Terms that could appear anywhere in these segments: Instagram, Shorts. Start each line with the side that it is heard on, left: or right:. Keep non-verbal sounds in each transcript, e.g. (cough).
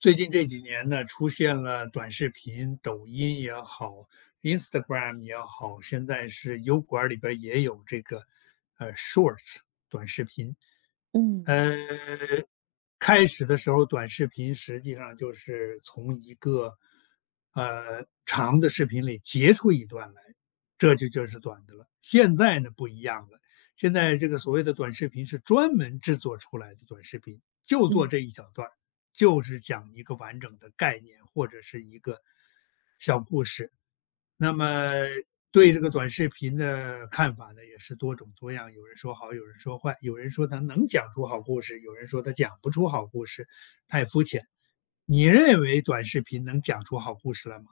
left: 最近这几年呢，出现了短视频，抖音也好，Instagram 也好，现在是油管儿里边儿也有这个，Shorts 短视频。
right: 嗯
left: 呃，开始的时候短视频实际上就是从一个，长的视频里截出一段来，这就是短的了。现在呢不一样了，现在这个所谓的短视频是专门制作出来的短视频，就做这一小段儿就是讲一个完整的概念或者是一个小故事。那么对这个短视频的看法呢，也是多种多样。有人说好，有人说坏，有人说它能讲出好故事，有人说它讲不出好故事，太肤浅。你认为短视频能讲出好故事来吗？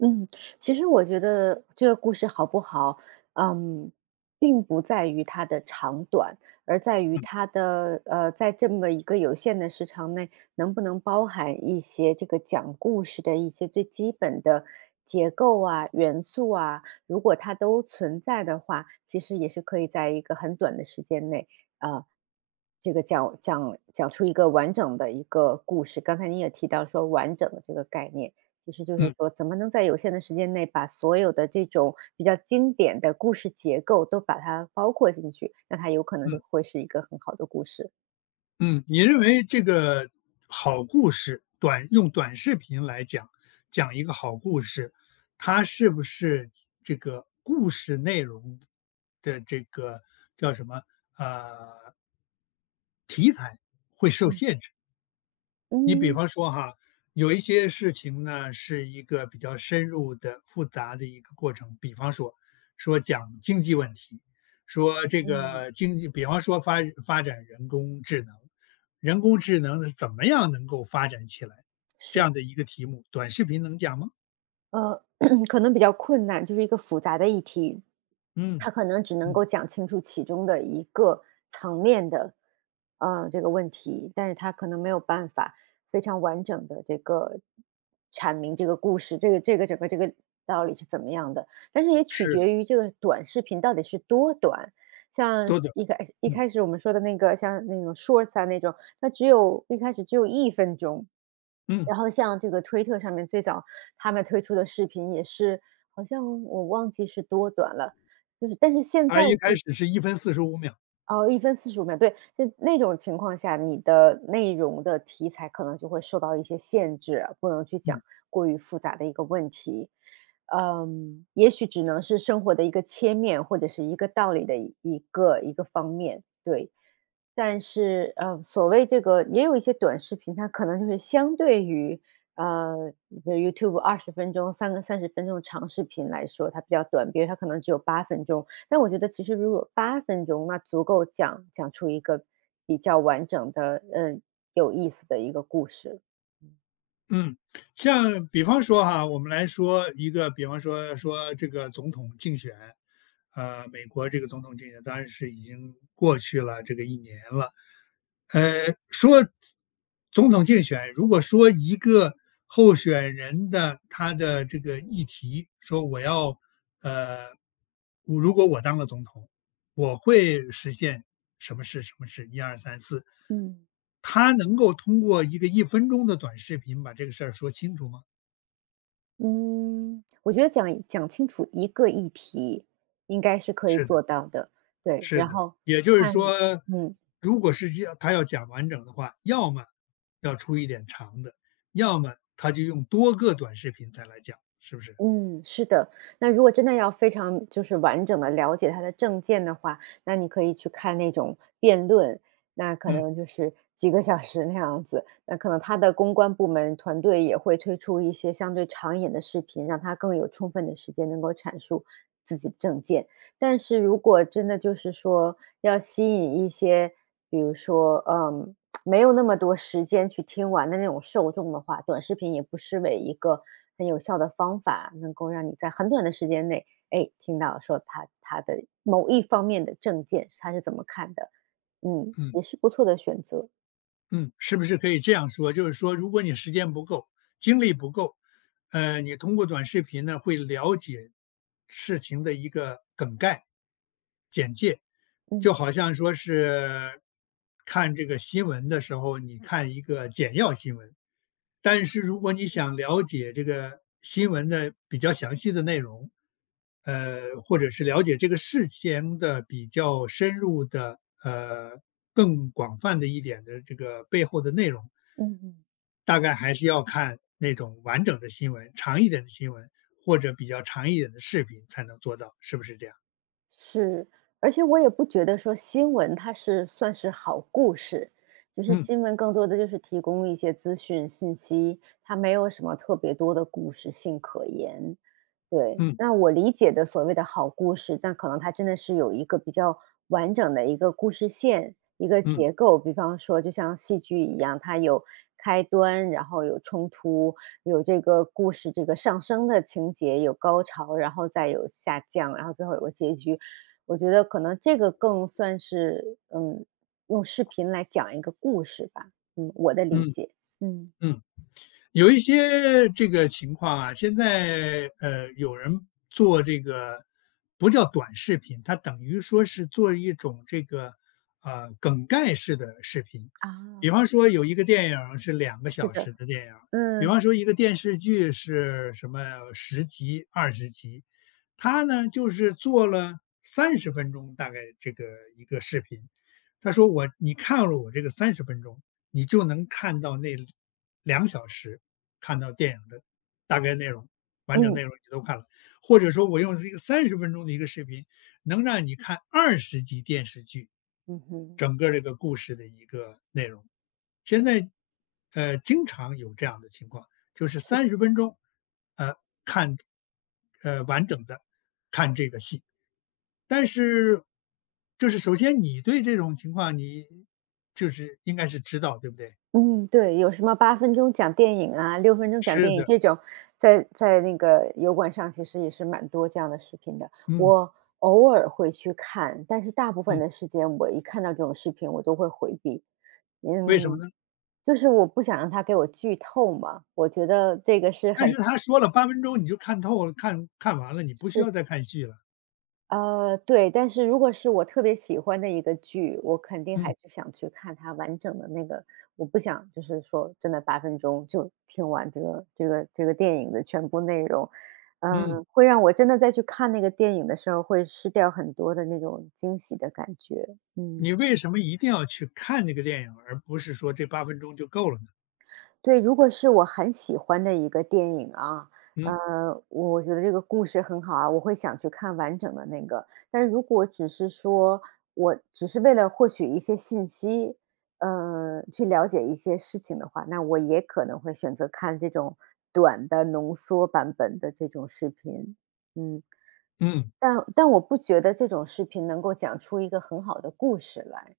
right: 嗯，其实我觉得这个故事好不好，嗯，并不在于它的长短，而在于
left: 嗯，
right: 它的在这么一个有限的时长内，能不能包含一些这个讲故事的一些最基本的结构啊、元素啊，如果它都存在的话，其实也是可以在一个很短的时间内啊。这个讲出一个完整的一个故事，刚才你也提到说完整的这个概念，其实就是说，
left: 嗯，
right: 怎么能在有限的时间内把所有的这种比较经典的故事结构都把它包括进去，那它有可能就
left: 嗯，
right: 会是一个很好的故事。
left: 嗯，你认为这个好故事，用短视频来讲，讲一个好故事，它是不是这个故事内容的这个叫什么？呃，哎，会受
right: 嗯。
left: 限制？你比
right: 嗯，
left: 方说哈，有一些事情呢，是一个比较深入的、复杂的一个过程。比方说，说讲经济问题，说这
right: 嗯，
left: 个经济，比方说发展人工智能，人工智能是怎么样能够发展起来，这
right: 是。
left: 样的一个题目，短视频能讲吗？
right: 呃，(clears throat) 可能比较困难，就是一个复杂的议题，
left: 嗯，
right: 他可能只能
left: 嗯，
right: 够讲清楚其中的一个层面的，这个问题，但是他可能没有办法非常完整的这个阐明这个故事，这个整个这个道理是怎么样的。但是也取
left: 是
right: 决于这个短视频到底是多短，像
left: 多的。
right: 一开一
left: 嗯，
right: 开始我们说的那个，像那种 Shorts 啊那种，它只有一开始只有1分钟。
left: 嗯，
right: 然后像这个推特上面最早他们推出的视频也是，好像我忘记是多短了，就是但是现
left: 啊，
right: 在
left: 一开
right: 就是
left: 始是1分45秒。
right: 哦1分45秒，对，就那种情况下，你的内容的题材可能就会受到一些限制，不能去讲
left: 嗯。
right: 过于复杂的一个问题。嗯，也许只能是生活的一个切面，或者是一个道理的一个一个方面，对。但是，所谓这个也有一些短视频，它可能就是相对于，比如 YouTube 20分钟三个30分钟长视频来说，它比较短，比如它可能只有八分钟。但我觉得其实如果八分钟，那足够讲出一个比较完整的，嗯，有意思的一个故事。
left: 嗯，像比方说哈，我们来说一个，比方说说这个总统竞选，美国这个总统竞选当然是已经过去了这个1年了。说总统竞选，如果说一个候选人的他的这个议题，说我要呃，我如果我当了总统，我会实现什么事什么事，一二三四。
right: 嗯。
left: 他能够通过一个1分钟的短视频把这个事儿说清楚吗？
right: 嗯，我觉得讲清楚一个议题应该是可以
left: 是的，
right: 做到的，对，
left: 是
right: 然
left: 的。
right: 后
left: 也就是
right: 看
left: 说，
right: 嗯。
left: 如果是这样他要讲完整的话，要么要出一点长的，要么他就用多个短视频再来讲，是不是？
right: 嗯，是的。那如果真的要非常就是完整的了解他的政见的话，那你可以去看那种辩论，那可
left: 嗯，
right: 能就是几个小时那样子。那可能他的公关部门团队也会推出一些相对长一点的视频，让他更有充分的时间能够阐述自己的政见。但是如果真的就是说要吸引一些，比如说，没有那么多时间去听完的那种受众的话，短视频也不失为一个很有效的方法，能够让你在很短的时间内，哎，听到说他的某一方面的证件，他是怎么看的，嗯，
left: 嗯。
right: 也是不错的选择，
left: 嗯，是不是可以这样说？就是说，如果你时间不够，精力不够，你通过短视频呢，会了解事情的一个梗概、简介，就
right: 嗯
left: 好像说是看这个新闻的时候，你看一个简要新闻，但是如果你想了解这个新闻的比较详细的内容，或者是了解这个事情的比较深入的，更广泛的一点的这个背后的内容，
right: 嗯嗯。
left: 大概还是要看那种完整的新闻，长一点的新闻，或者比较长一点的视频才能做到，是不是这样？
right: 是，而且我也不觉得说新闻它是算是好故事，就是
left: 嗯，
right: 新闻更多的就是提供一些资讯信息，它没有什么特别多的故事性可言。对，
left: 嗯，
right: 那我理解的所谓的好故事，那可能它真的是有一个比较完整的一个故事线、一个
left: 嗯，
right: 结构，比方说就像戏剧一样，它有开端，然后有冲突，有这个故事这个上升的情节，有高潮，然后再有下降，然后最后有个结局。我觉得可能这个更算是，嗯，用视频来讲一个故事吧，嗯，我的理
left: 嗯，
right: 解，嗯。
left: 嗯。有一些这个情况啊，现在有人做这个不叫短视频，它等于说是做一种这个梗概式的视频。比
right: 啊，
left: 方说有一个电影是两个
right: 是
left: 小时
right: 的，
left: 的电影，比
right: 嗯，
left: 方说一个电视剧是什么十集、二十集，他呢就是做了三十分钟大概这个一个视频。他说我你看了我这个三十分钟，你就能看到那2小时看到电影的大概内容，完整内
right: 嗯，
left: 容你都看了。或者说我用这个三十分钟的一个视频，能让你看二十集电视剧，
right: 嗯哼，
left: 整个这个故事的一个内容。现在，经常有这样的情况，就是三十分钟，呃，看完整的看这个戏。但是就是首先你对这种情况你就是应该是知道，对不对？
right: 嗯，对，有什么八分钟讲电影啊六分钟讲
left: 是
right: 电影
left: 的。
right: 这种，在那个油管上其实也是蛮多这样的视频的。
left: 嗯，
right: 我偶尔会去看，但是大部分
left: 嗯，
right: 的时间我一看到这种视频我都会回避。
left: 为什么
right: 嗯，
left: 呢？
right: 就是我不想让他给我剧透嘛，我觉得这个是
left: 但
right: 很
left: 是他说了八分钟你就看透了，看完了，你不需
right: 是，
left: 要再看续了。
right: 对，但是如果是我特别喜欢的一个剧，我肯定还
left: 嗯，
right: 是想去看它完整的那个，我不想就是说真的八分钟就听完这个电影的全部内容。
left: 嗯，
right: 嗯，会让我真的再去看那个电影的时候，会失掉很多的那种惊喜的感觉，嗯。
left: 你为什么一定要去看那个电影，而不是说这八分钟就够了呢？
right: 对，如果是我很喜欢的一个电影啊，
left: 嗯，
right: 我觉得这个故事很好啊，我会想去看完整的那个。但是如果只是说我只是为了获取一些信息，去了解一些事情的话，那我也可能会选择看这种短的浓缩版本的这种视频。嗯，
left: 嗯，
right: 但我不觉得这种视频能够讲出一个很好的故事来。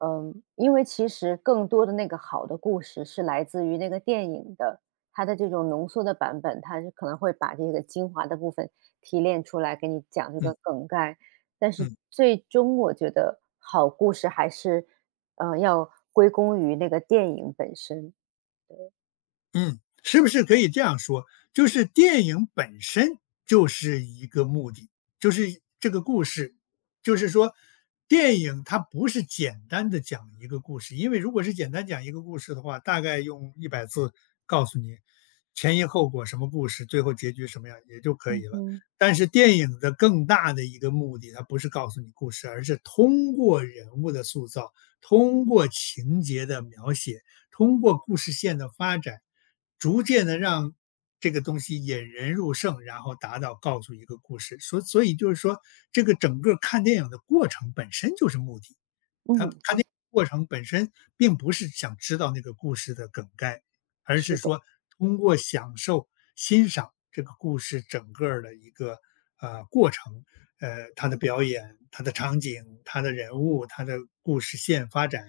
right: 嗯，因为其实更多的那个好的故事是来自于那个电影的，它的这种浓缩的版本，它是可能会把这个精华的部分提炼出来给你讲这
left: 嗯，
right: 个梗概。但是
left: 嗯。
right: 最终我觉得好故事还是，要归功于那个电影本身。
left: 嗯，是不是可以这样说，就是电影本身就是一个目的，就是这个故事，就是说电影它不是简单的讲一个故事，因为如果是简单讲一个故事的话，大概用100字告诉你前因后果、什么故事、最后结局什么样也就可
right: 嗯
left: 以了。
right: 哼，
left: 但是电影的更大的一个目的，它不是告诉你故事，而是通过人物的塑造，通过情节的描写。通过故事线的发展，逐渐的让这个东西引人入胜，然后达到告诉一个故事。所以就是说，这个整个看电影的过程本身就是目的。他
right: 嗯，这
left: 看那个过程本身并不是想知道那个故事的梗概，而是
right: 是的，
left: 说通过享受、欣赏这个故事整个儿的一个过程，他的表演、他的场景、他的人物、他的故事线发展，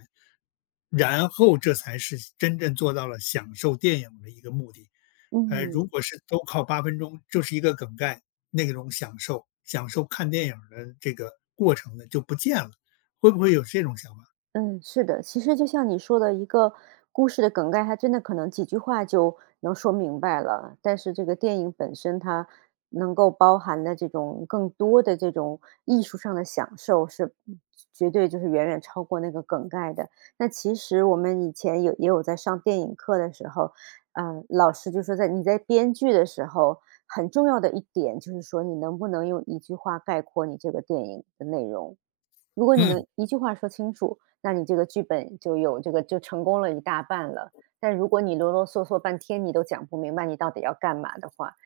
left: 然后这才是真正做到了享受电影的一个目的。
right: 嗯。
left: 如果是都靠八分钟，就是一个梗概，那种享受、享受看电影儿的这个过程呢，就不见了。会不会有这种想法？
right: 嗯，是的，其实就像你说的，一个故事的梗概，它真的可能几句话就能说明白了。但是这个电影本身，它能够包含的这种更多的这种艺术上的享受是，绝对就是远远超过那个梗概的。那其实我们以前也有在上电影课的时候，老师就说在你在编剧的时候，很重要的一点就是说，你能不能用一句话概括你这个电影的内容。如果你
left: 嗯，
right: 能一句话说清楚，那你这个剧本就有这个就成功了一大半了。但如果你啰啰嗦嗦半天，你都讲不明白你到底要干嘛的话，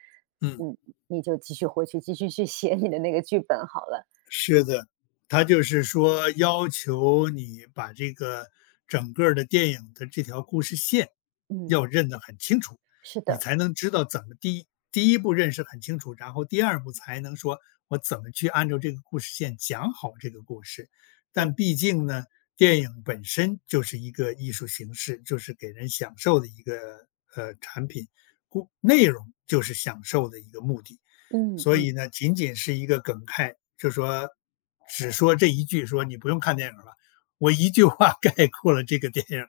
left: 嗯，
right: 嗯，你就继续回去继续去写你的那个剧本好了。
left: 是的，他就是说要求你把这个整个儿的电影的这条故事线要
right: 嗯，
left: 认得很清楚，
right: 是
left: 你
right: 的，
left: 才能知道怎么第一步认识很清楚，然后第二步才能说我怎么去按照这个故事线讲好这个故事。但
right: 对，
left: 毕竟呢，电影本身就是一个艺术形式，就是给人享受的一个产品，故内容就是享受的一个目的。
right: 嗯
left: 所
right: 嗯
left: 以呢，仅仅是一个梗概，就说只说这一句，说你不用看电影了。我一句话 (laughs) 概括了这个电影，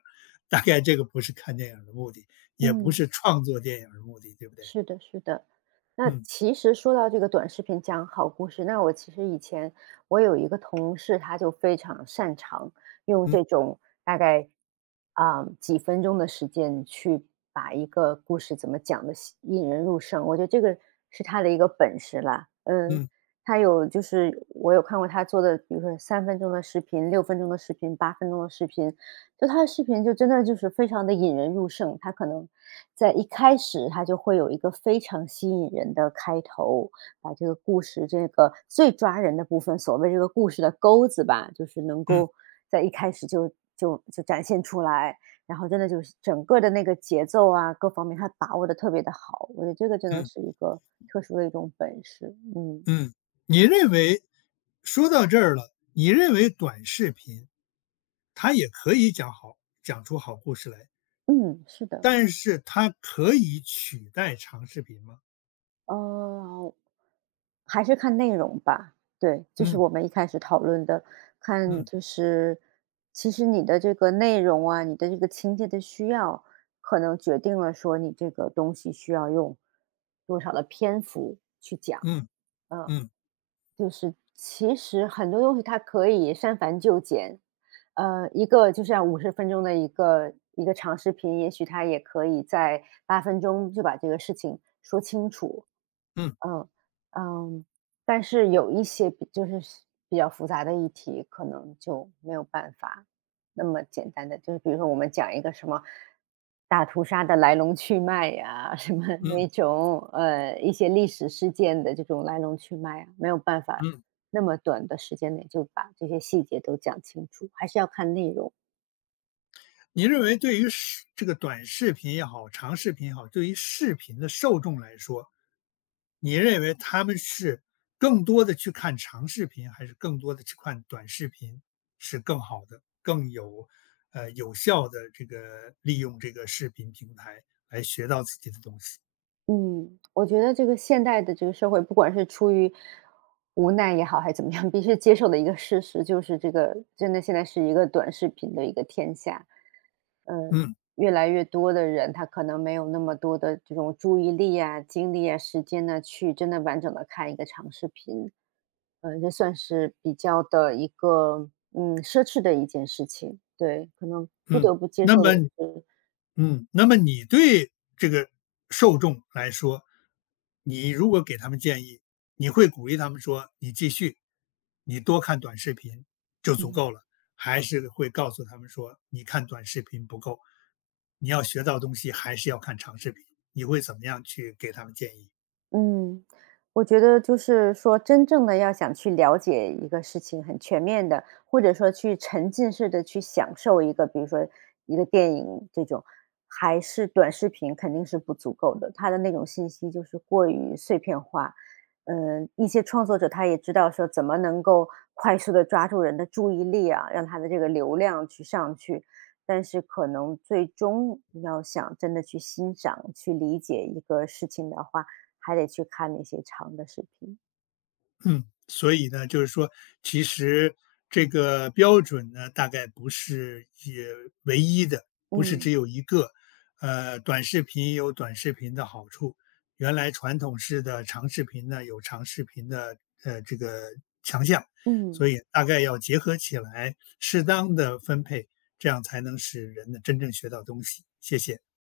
left: 大概这个不是看电影的目的，也不
right: 嗯。
left: 是创作电影的目的，对不对？
right: 是的，是的。那
left: 嗯，
right: 其实说到这个短视频讲好故事，那我其实以前我有一个同事，他就非常擅长用
left: 嗯，
right: 这种大概啊、几分钟的时间去把一个故事怎么讲的引人入胜，我觉得这个是他的一个本事啦。嗯，
left: 嗯，
right: 他有就是我有看过他做的，比如说3分钟的视频、六分钟的视频、八分钟的视频，就他的视频就真的就是非常的引人入胜，他可能在一开始他就会有一个非常吸引人的开头，把这个故事这个最抓人的部分，所谓这个故事的钩子吧，就是能
left: 嗯，
right: 够在一开始就展现出来，然后真的就是整个的那个节奏啊，各方面他把握的特别的好，我觉得这个真的
left: 嗯，
right: 是一个特殊的一种本事，嗯，
left: 嗯，你认为说到这儿了，你认为短视频它也可以讲出好故事来，
right: 嗯，是的。
left: 但是它可以取代长视频吗？
right: 呃还是看内容吧，对，就是
left: 嗯，
right: 我们一开始讨论的，看
left: 嗯，
right: 就是其实你的这个内容啊，你的这个情节的需要，可能决定了说你这个东西需要用多少的篇幅去讲，
left: 嗯，
right: 嗯。
left: 嗯，
right: 就是其实很多东西它可以删繁就简，一个就像50分钟的一个一个长视频，也许它也可以在八分钟就把这个事情说清楚。
left: 嗯，
right: 嗯，嗯，但是有一些就是比较复杂的议题，可能就没有办法。那么简单的，就是比如说我们讲一个什么大屠杀的来龙去脉呀，什么
left: 嗯，嗯，
right: 那种一些历史事件的这种来龙去脉啊，没有办法
left: 嗯。
right: 那么短的时间内就把这些细节都讲清楚，还是要看内容。
left: 你认为对于这个短视频也好，长视频也好，对于视频的受众来说，你认为他们是更多的去看长视频，还是更多的去看短视频是更好的、更有有效的这个利用这个视频平台来学到自己的东西？
right: 嗯，我觉得这个现代的这个社会，不管是出于无奈也好，还怎么样，必须接受的一个事实就是，这个真的现在是一个短视频的一个天下。嗯，
left: 嗯，
right: 越来越多的人，他可能没有那么多的这种注意力啊、精力啊、时间呢，去真的完整的看一个长视频，嗯，这算是比较的一个奢侈的一件事情，对，可能不
left: 嗯，
right: 得不接
left: 那
right: 受
left: 么
right: 的是，
left: 嗯，那么你对这个受众来说，你如果给他们建议，你会鼓励他们说：“你继续，你多看短视频就足
right: 嗯
left: 够了。”还是会告诉他们说：“你看短视频不够，你要学到东西还是要看长视频。”你会怎么样去给他们建议？
right: 嗯，我觉得就是说，真正的要想去了解一个事情很全面的，或者说去沉浸式的去享受一个，比如说一个电影这种，还是短视频肯定是不足够的。它的那种信息就是过于碎片化。嗯，一些创作者他也知道说怎么能够快速的抓住人的注意力啊，让他的这个流量去上去，但是可能最终要想真的去欣赏、去理解一个事情的话，还得去看那些长的视频。
left: 嗯，所以呢，就是说，其实这个标准呢，大概不是也唯一的，不是
right: 嗯，
left: 只有一个。短视频有短视频的好处，原来传统式的长视频呢，有长视频的这个强项，所
right: 嗯。
left: 以大概要结合起来，适当的分配，这样才能使人呢真正学到东西。谢谢。